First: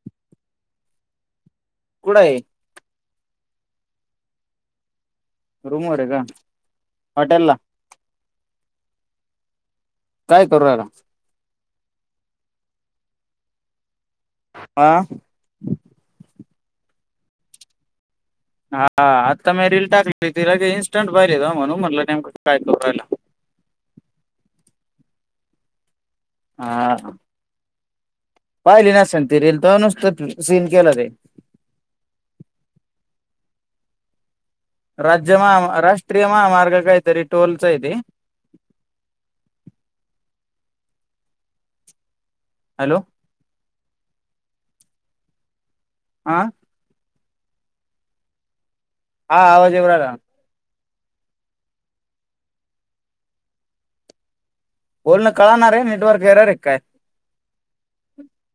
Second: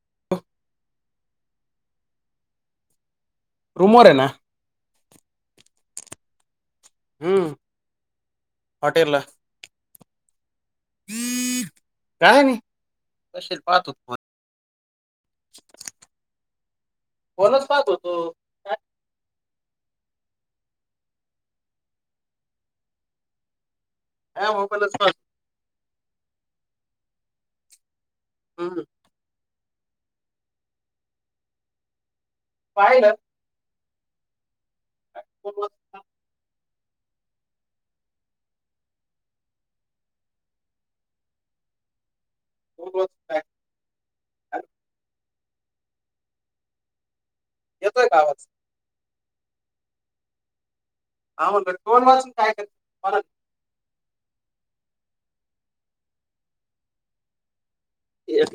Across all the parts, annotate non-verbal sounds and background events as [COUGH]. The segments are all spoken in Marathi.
[UNINTELLIGIBLE] [INAUDIBLE] कुढ आहे रूमवर आहे ना? रूमवररे ग, हम्म हॉटेलला. हॉटेलला काय करून राहिला? [UNINTELLIGIBLE] काय नाही तशी पाहतो आ [INAUDIBLE] फोनच पाहत होतो. हा, आता मी रील टाकली, तिला की इन्स्टंट बाहिर येत म्हणू म्हटलं नेमकं काय करून राहिला? हा मोबाईलच हा हा. हम्म. पाहिली नसेन ति रिल, तर नुसतं सीन केलं ते पाहिलं राज्य फोन महा, वाचून राष्ट्रीय महामार्ग कायतरी टोलच आहेे ते. Phone hello? वाचून काय अरे, आं? येतोय का आवाज? हा, आवाज येऊन राहिला. [UNINTELLIGIBLE] [INAUDIBLE] बोलणं कळणा रे, नेटवर्क एरर आहे काय? ये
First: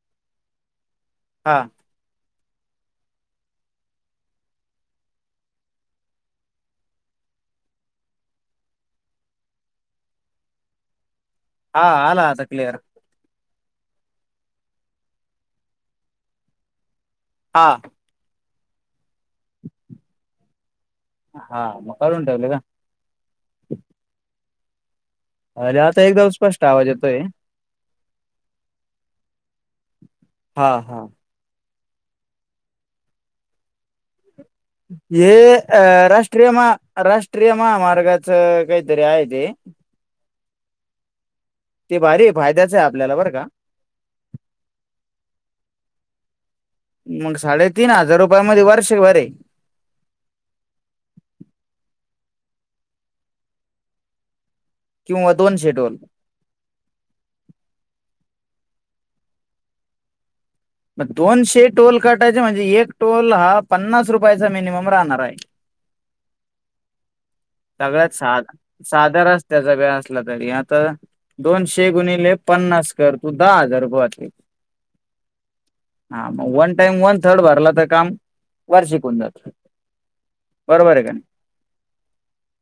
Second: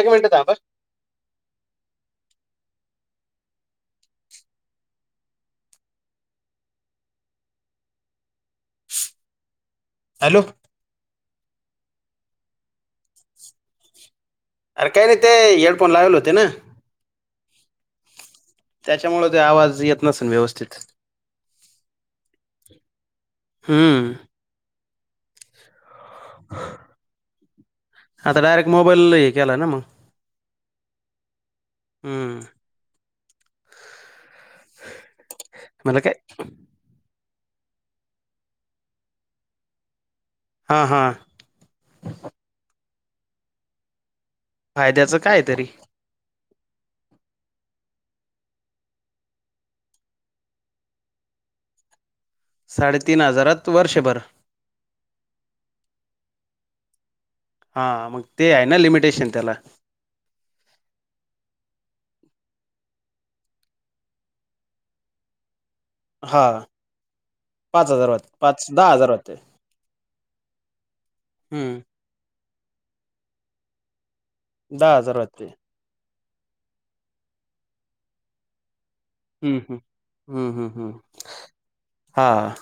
एक मिनट थांब आ हां. हॅलो? हा, आला आता क्लिअर. अरे काही नाही ते, हेडफोन लावले होते ना. हां. त्याच्यामुळे ते आवाज येत नसेल व्यवस्थित. हा, मग काढून ठेवला का? हूं अरे आता एकदम स्पष्ट आवाज येतोय. आता डायरेक्ट मोबाईल ला हे केला ना म हा हा. हूं हे अ मला काय राष्ट्रीय महा राष्ट्रीय महामार्गाच काहीतरी आहे ते हां हां. ते भारी ये फायद्याच ये आपल्याला बरं का. फायद्याचं काय तरी मंग साडेतीन हजार रुपयामध्ये वर्ष भर ये. साडेतीन हजारात वर्षभर. किंवा दोन शेड्यूल. हा मग ते आहे ना लिमिटेशन त्याला. म दोनशे टोल काटायचे म्हणजे एक टोल हा पन्नास रुपयाचा मिनिमम राहणार हाय. हां सगळ्यात साध दहा हजार साधा वाटते रस्त्याचा बी असला तरी आता हम्म दोनशे गुणीले पन्नास कर तू दहा हजार रुपये व्हातील. दहा हजार होते. हा म वन टाइम वन थर्ड भरला तर काम वार्षिक होऊन जात. हम्म हम्म हम्म हम्म हम्म हा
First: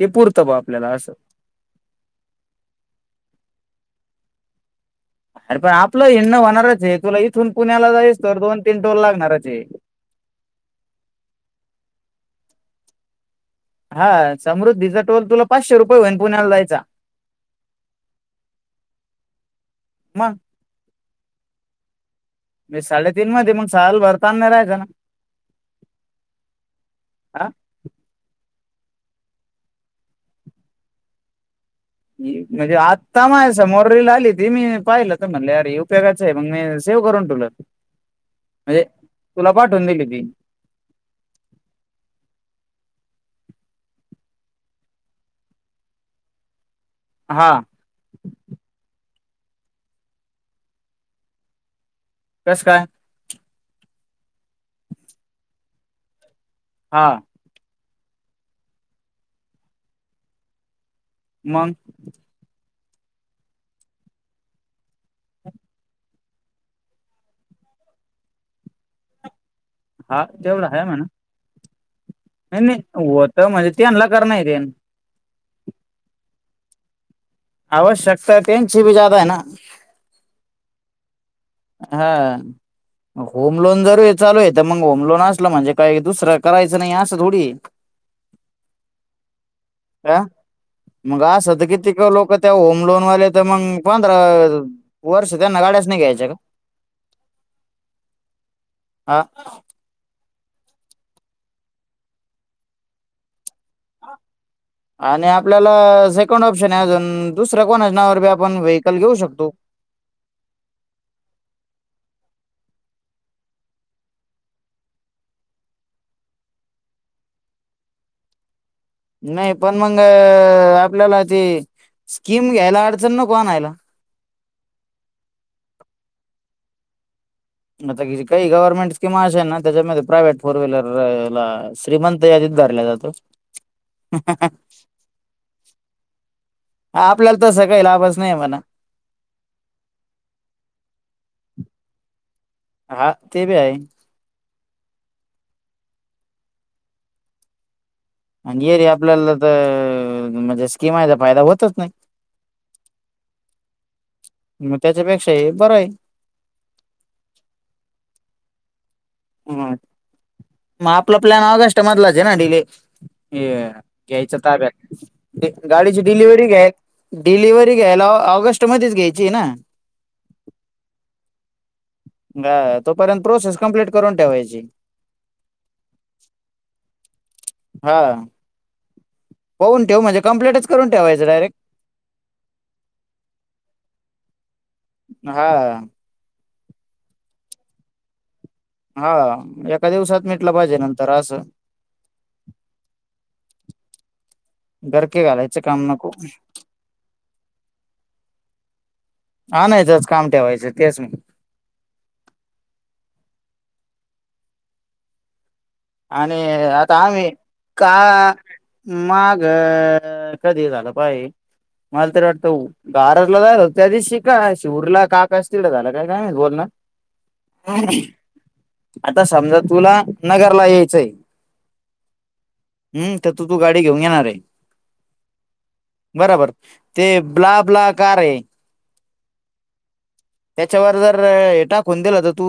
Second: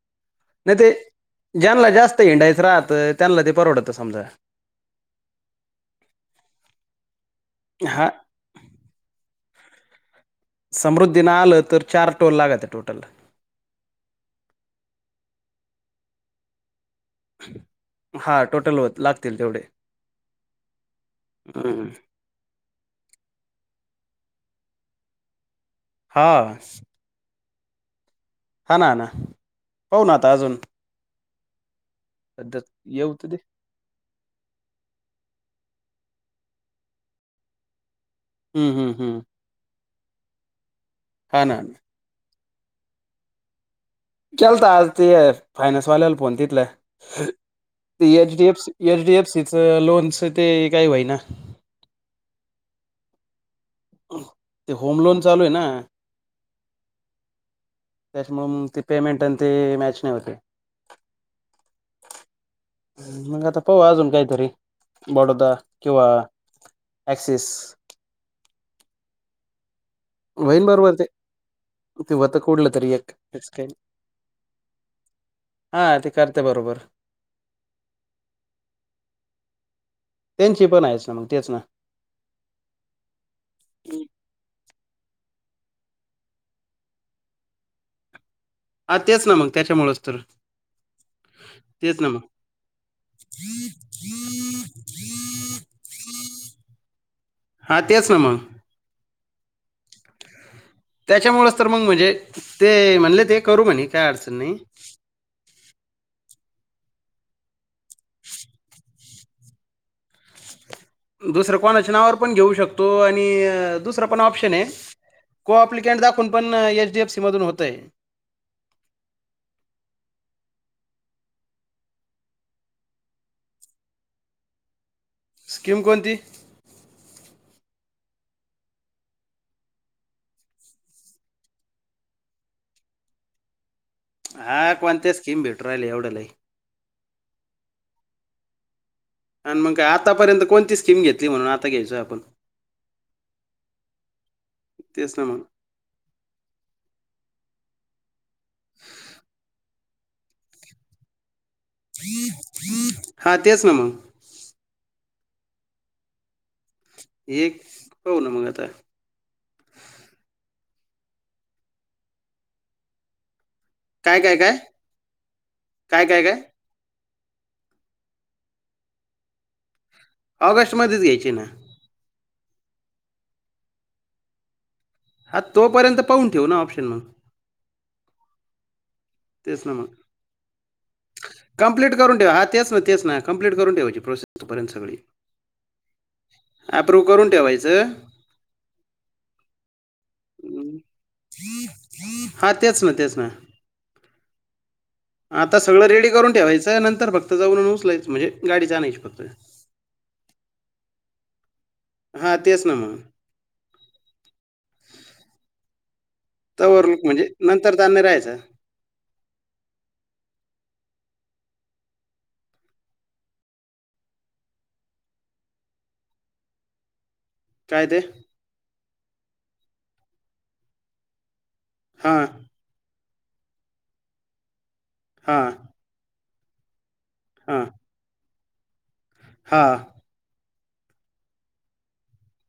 ते पुरतं बा नाही आपल्याला ते असं ज्यांना जास्त हिंडायच राहतं त्यांना ते परवडत समजा अरे पण आपलं हिंडणं होणारच ये तुला इथून पुण्याला हा जाईस तोवर दोन तीन टोल लागणारच ये. समृद्धीन आलं तर चार टोल लागत्यां टोटल. हा समृद्धीचा टोल तुला पाचशे रुपये होईन पुण्याला जायचा. हा टोटल होत लागतील तेवढे मग मी साडेतीन मध्ये मग साल भर तान नाय रायचा ना. हा. हा हा ना हा ना पाहू ना आता अजून सध्या म्हणजे येऊ आत्ता तर दे. मा समोर रील आली ती मी पाहिलं तर म्हणले अरे हे उपयोगाच आहे मंग मी सेव करून ठेवलं. हम्म म्हणजे हम्म हम्म तुला पाठऊन दिली ती हा ना हा नं केलता आज ते फायनान्स वाल्याला फोन तिथल्या हा ते एचडीएफी एचडीएफसीच लोनच ते काही होई ना. कस काय? ते होम लोन चालू ये ना हां. त्याच्यामुळे ते पेमेंट आणि ते मॅच नाय होत ये. मंग मंग आता पाहु अजून काहीतरी बडोदा किंवा ऍक्सिस हा तेवढ होईन हाय बरोबर म्हणा ते ते व्हतं नाही कुढलं नाही तरी एक होत त्यांच काय म्हणजे नाय त्यांना कर नाही देन हा ते करते बरोबर. आवश्यकता तेनची भी जादा आहे ना. त्यांची पण आहेच ना मग तेच ना. हा. होम लोन जरू आहे चालू आहे तर मग होम लोन असला म्हणजे काय दुसरं करायचं नाही असं थोडी. [INAUDIBLE] हा तेच ना मग त्याच्यामुळेच तर. का मग अस असत तेच कितीक ना मग लोक त्या होम लोनवाले तर मग पंधरा. वर्ष त्यांना गाड्याच नाही घ्यायच्य. हां तेच ना मग. हा. त्याच्यामुळेच तर मग म्हणजे ते म्हणले ते करू म्हणे काय अडचण नाही. आणि आपल्याला सेकंड ऑप्शन आहे अजून दुसऱ्या कोणानावर बी आपण व्हकल घेऊ शकतो. दुसरं कोण च्यारचनावर पण घेऊ शकतो आणि दुसरं पण ऑप्शन आहे. को अप्लिकंट दाखवून पण एच डी एफ सीमधूनत होतय. नाही पण मग अ आपल्याला ते स्कीम घ्यायला अडचण नको आणायायला. स्कीम कोणती. आता काही गव्हर्नमेंट स्कीम अश आहे ना त्याच्यामध्ये प्रायव्हेट फोर व्हीलर लाला. श्रीमंत यादीत धरला जातो. हा कोणत्या स्कीम भेटू राहिल एवढंलाही. आपल्याला तसं काही लाभच नाही म्हणा. आणि मग का आतापर्यंत कोणती स्कीम घेतली म्हणून आता घ्यायचो आपण. हा ते बी आहे. तेच मग. आणि ये रे आपल्याला तर म्हणजे स्कीिमायचा फायदा होतच नाही. हा तेच ना मग. मग त्याच्यापेक्षा हे बरं आहे. एक पाह ना मग आता. ह मग आपला प्लॅन आग अस मधलाच आहे ना डिले. काय काय घ्यायच्या काय ताब्यात गाडीची काय काय काय डिलिव्हरी घ्या. डिलिव्हरी घ्यायला ऑगस्ट मध्येच घ्यायची ना. ऑगस्टमध्येच घ्यायची ना. हा तोपर्यंत प्रोसेस कम्प्लीट करून ठेवायची. हा तोपर्यंत पाहून ठेव ना ऑप्शन मग. हा तेच ना होऊन मग ठेव म्हणजे कंप्लेटच करून ठेवायचं डायरेक्ट. कंप्लीट करून ठेऊ हा तेच मह तेच क्प्लीट करून ठेयची प्रोसेसर्यंत सगळी. हा. अप्रूव्ह करून ठेवायचं. हा एका दिवसात. मिेटलं पाहिजे हं. नंतर असं. हा तेच ना तेच ना गरके आता घालायचं सगळं काम रेडी नको करून ठेवायचं नंतर फक्त जाऊन उचलायचं म्हणजे गाडी जा आणयची फक्त. हा नाही तेच काम ठेवायचं तेच मी. हां तेच ना मग. आणि तवर आता म्हणजे आम्ही नंतर ताण नाही का. राहायचं माग कधी झालं पाय मला तरी वाटत. बारतला झालं त्या दिशी का शिवडला काका अस तिला झालं काय काय बोलण. काय ते आता समजा तुला नगरला यायचंय. हा. हम् त्यात तू गाडी घेऊन घेणार आहे. हा बरोबर ते ब्ला ब्ला का रे. हां. त्याच्यावर जर हे टाकून दिलं तर तू.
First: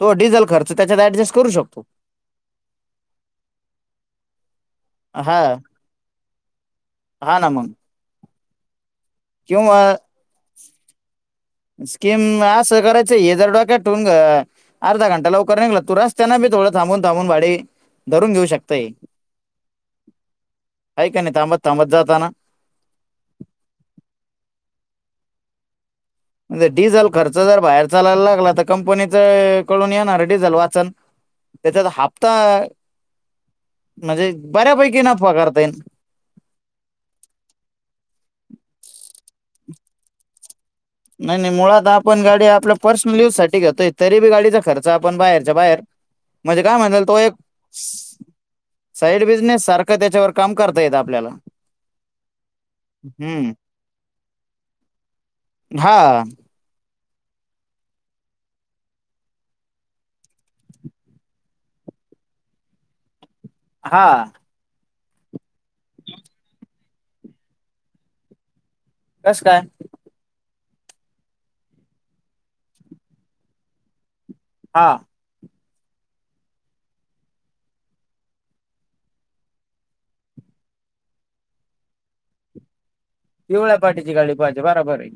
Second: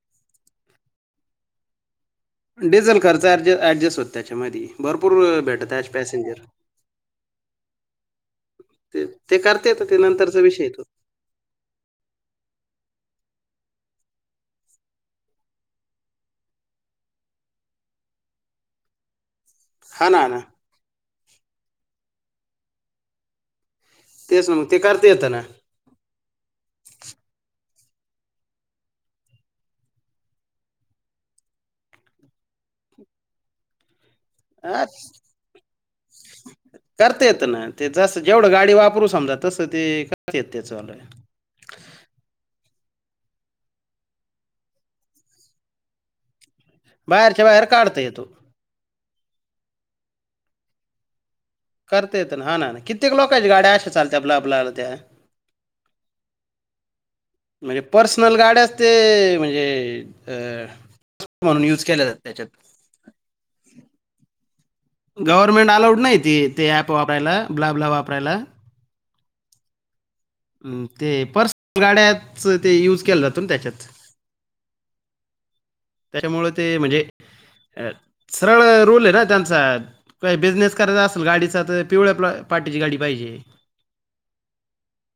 तो डिझे खच त्याच्यात ऍडजस्ट करू शकतो. डिझेल खर्च ऍड ऍडजस्ट होतता त्याच्यामध्येध. भरपूर हा भेटत आज पॅसेंजर हा ना मग तेच. ते करते किंवा येत हो ते नंतरचा विषय तो. स्कीम असं करायचं हे दरडाक टव ग. अर्धा घंटा लवकर निघला तू रस्त्यांना बी थोडं थांबून थांबून भाडी धरून घेऊ शकताय. [UNINTELLIGIBLE] हा ना ना. ऐ काय नाही तथांब तांबत जाताना. तेच मग ते करते येतं ना. म्हणजे डिझेल खर्च जर बाहेर चालायला लागला तर कंपनी कडून येणार डिझल वाचन. त्याच्यात हप्ता म्हणजे हा बऱ्यापैकी नफा करता येईन [INAUDIBLE] करता येत ना ते जास्त जेव. ढं गाडी वापरू समजा तसं ते करता येत त्या चलय. नाही नाही मुळात आपण गाडी आपल्या पर्सनल युज साठी घेतोय तरी बी गाडीचा खर्च आपण बाहेरच्या बाहेर. म्हणजे काय म्हणाल तो एक. बाहेरच्या बाहेर काढता येतो साईड बिझनेस सारखं त्याच्यावर काम करता येत आपल्याला. करता येत ना हा ना कित्येक लोकांची हम्म गाड्या अं चालते आपल्या आपल्याला त्या. हा. म्हणजे पर्सनल गाड्याच ते म्हणजे. म्हणून यूज केल्या ज त्याच्यात हा गव्हर्नमेंट अलाउड नाही त ते ऍप वापरायला ब्लाब्ला वापरायला कस काय म ते पर्सनल गाड्याच ते यूज केलं जातो ना त्याच्यात हा. त्याच्यामुळे ते म्हणजे अ सरळ रोलोल आहे ना त्यांचा. काय बिझनेस करायचा असेल गाडीचा तर पिवळ्या पार्टीची गाडी पाहिजे. पिवळ्या पाटठीची गाडी पाहिजे बरोबर आहे.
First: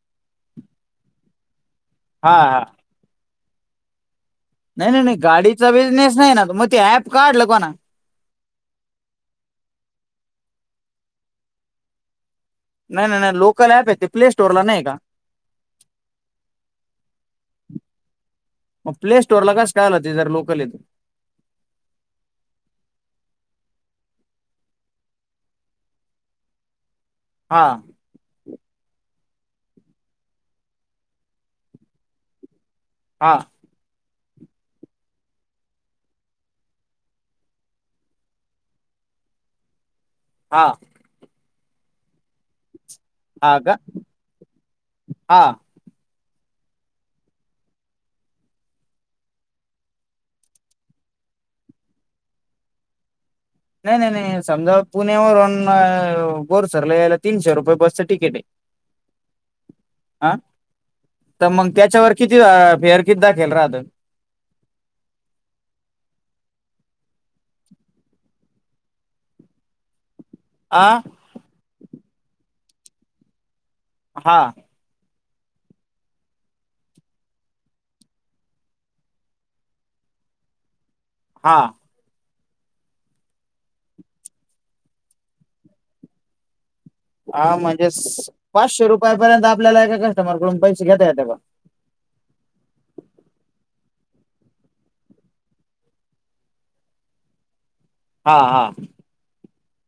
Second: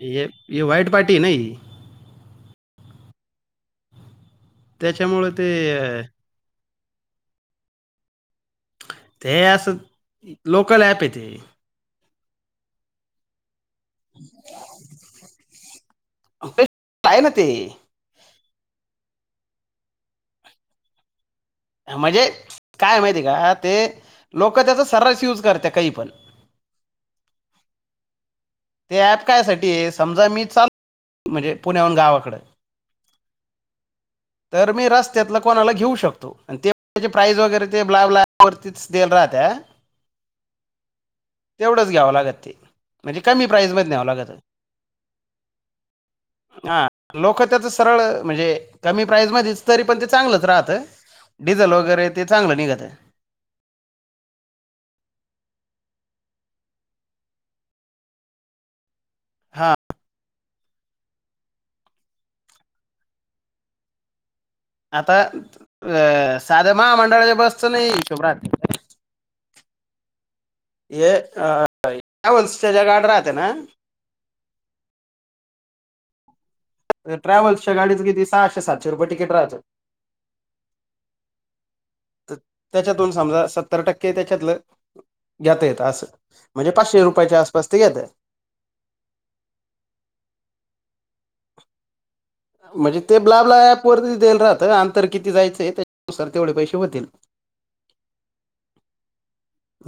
य व्हाईट पार्टी नाही. हा हा. नाही नाही नाही त्याच्यामुळे ते गाडीचा अं, बिझनेस नाही ना मग ते ऍप काढलं कोणा. ते असं लोकल ॲप आहे ते नाही नाही नाही लोकल ऍप य ते प्ले स्टोर ला नाही का ते कााय ना ते मग प्ले स्टोर ला कस कायला ते जर लोकल येत म्हणजे काय माहितेका ते लोक त्याचं सर्रस यूज करत्या काही पण हा ते ऍप कायासाठीये समजा मी चाल म्हणजे पुण्याहून गावाकड हा तर मी रस्त्यातलं कोणाला घेऊ शकतो. आणि ते प्राइज वगैरे ते ब्लॅग् वरतीच दिल राहत हा तेवढंच घ्यावं लागते. कमी हा प्राईज का मध न्यावं लागत हा हा लोकं त्याच सरळ म्हणजे कमी प्राईज मधीच तरी पण ते चांगलंच राहतं. डिझेल वगैरे ते चांगलं निघत. नाही नाही नाही समजा पुण्यावरून बोरसरला यायला तीनशे रुपये बसचं तिकीटय. [INAUDIBLE] हा अ त मग त्याच्यावर किती फेअर किती दाखेल रातं आता अ साध्या महामंडळाच्या बसच नाही हिशोब रात [INAUDIBLE] आ ये अ ह ट्रयावल्सचा ज्या गाड्या राहते ना हा ट्रॅव्हल्सच्या गाडीचं किती सहाशे सातशे रुपये तिकिट रहात. हा तर त्याच्यातून समजा सत्तर टक्के त्याच्यातलं घेता येत असं म्हणजे पाचशे रुपयाच्या हा आसपास ते म्हणजे घेता स- पाचशे रुपयापर्यंत आपल्याला एका कस्टमरकडून पैसे घेता येत का म्हणजे ते ब्ला ब्ला ऍप वरती देईल राहतं आंतर किती जायचंय त्याच्यानुसार तेवढे पैसे होतील. हा हा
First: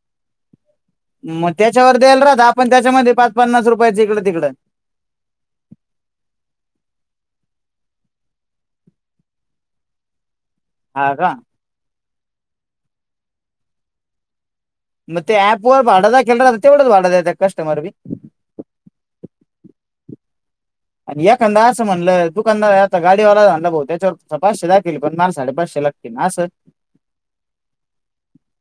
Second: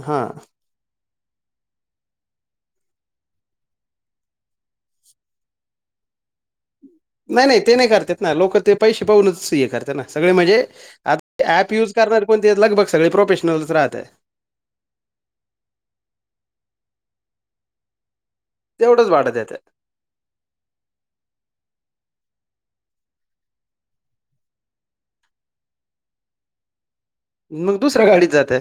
हा म त्याच्यावर द्यायला राहत आपण त्याच्यामध्ये पाच पन्नास रुपयाच हिकलं तिकडं नाही नाही ते नाही करतेत ना लोक ते पैसे पाहूनच हे करते ना सगळे म्हणजे हा का आता ऍप युज करणारे पण ते लगभग सगळे प्रोफेशनलच राहते. म ते अँप वर भाड दाखेल रहात तेवढच भाड देत का कस्टमर बी तेवढंच भाड देत्यात. आणि एखंदा असं म्हणलं तू कंदा आता गाडीवाला झाला भाऊ त्याच्यावर पाचशे दाखविले पण माल साडेपाचशे ला अस मग दुसऱ्या गाडीत जातय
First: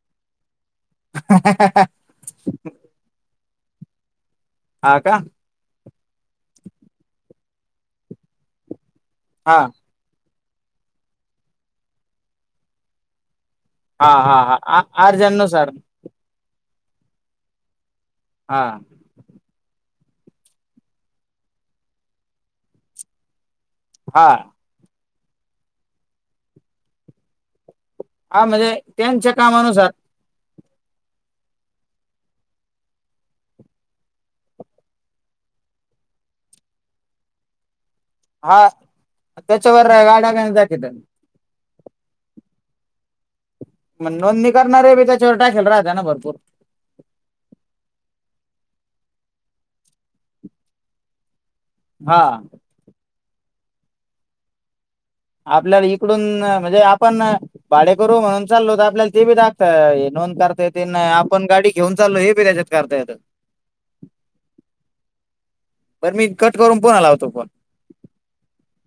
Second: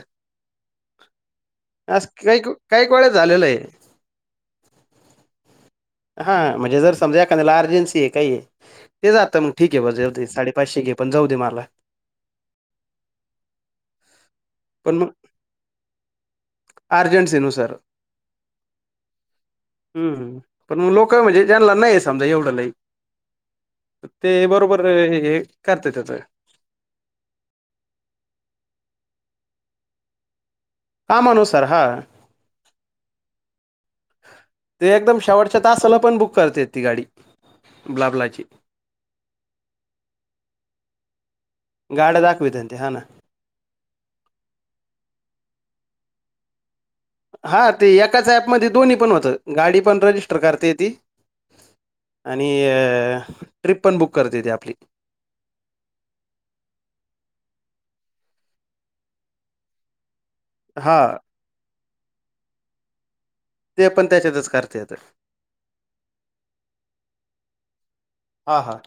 आस काहीक काय कोळ झालेलंय. हा का हां म्हणजे जर समजा एखाद्याला अर्जन्सीये काहीये ते जात मग हा ठीके बर जाऊ दे साडेपाचशे घे पण जाऊ दे मला हा हा हा आर अर्जन नुसार अर्जेंटसी नुसार हा हम् पण मग लोक म्हणजे ज्यांला नाहीये समजा एवढं लई हा ते बरोबर हे करत्या त्याच हा म्हणजे त्यांच्या कामानुसार आमा नुसार हा ते एकदम शेवटच्या तसाला पण बुक करते ती गाडी ब्ला ब्लाई. हा त्याच्यावरनं गाडा [INAUDIBLE] जाती त. गाड्या दाखविथ ते हां ना. म नोंदणी करणारे बी त्याच्यावर टाकेल राहत्या ना भरपूर. हा ते एकाच ऍपमध्ये दोन्ही पण होतं, गाडी पण रजिस्टर करता येती. हा आणि अ ट्रिप पण बुक करता येते आपली. आपल्याला इकडून म्हणजे आपण भाडेकरू म्हणून चालो त आपल्याला ते बी दाखता ये नोंद कर ता येती नं हा आपण गाडी घेऊन चालो हे बी त्याच्यात करता येत. ते पण त्याच्यातच करते आता बरं मी कट करून पुन्हा लावतो फोन. हां, हां!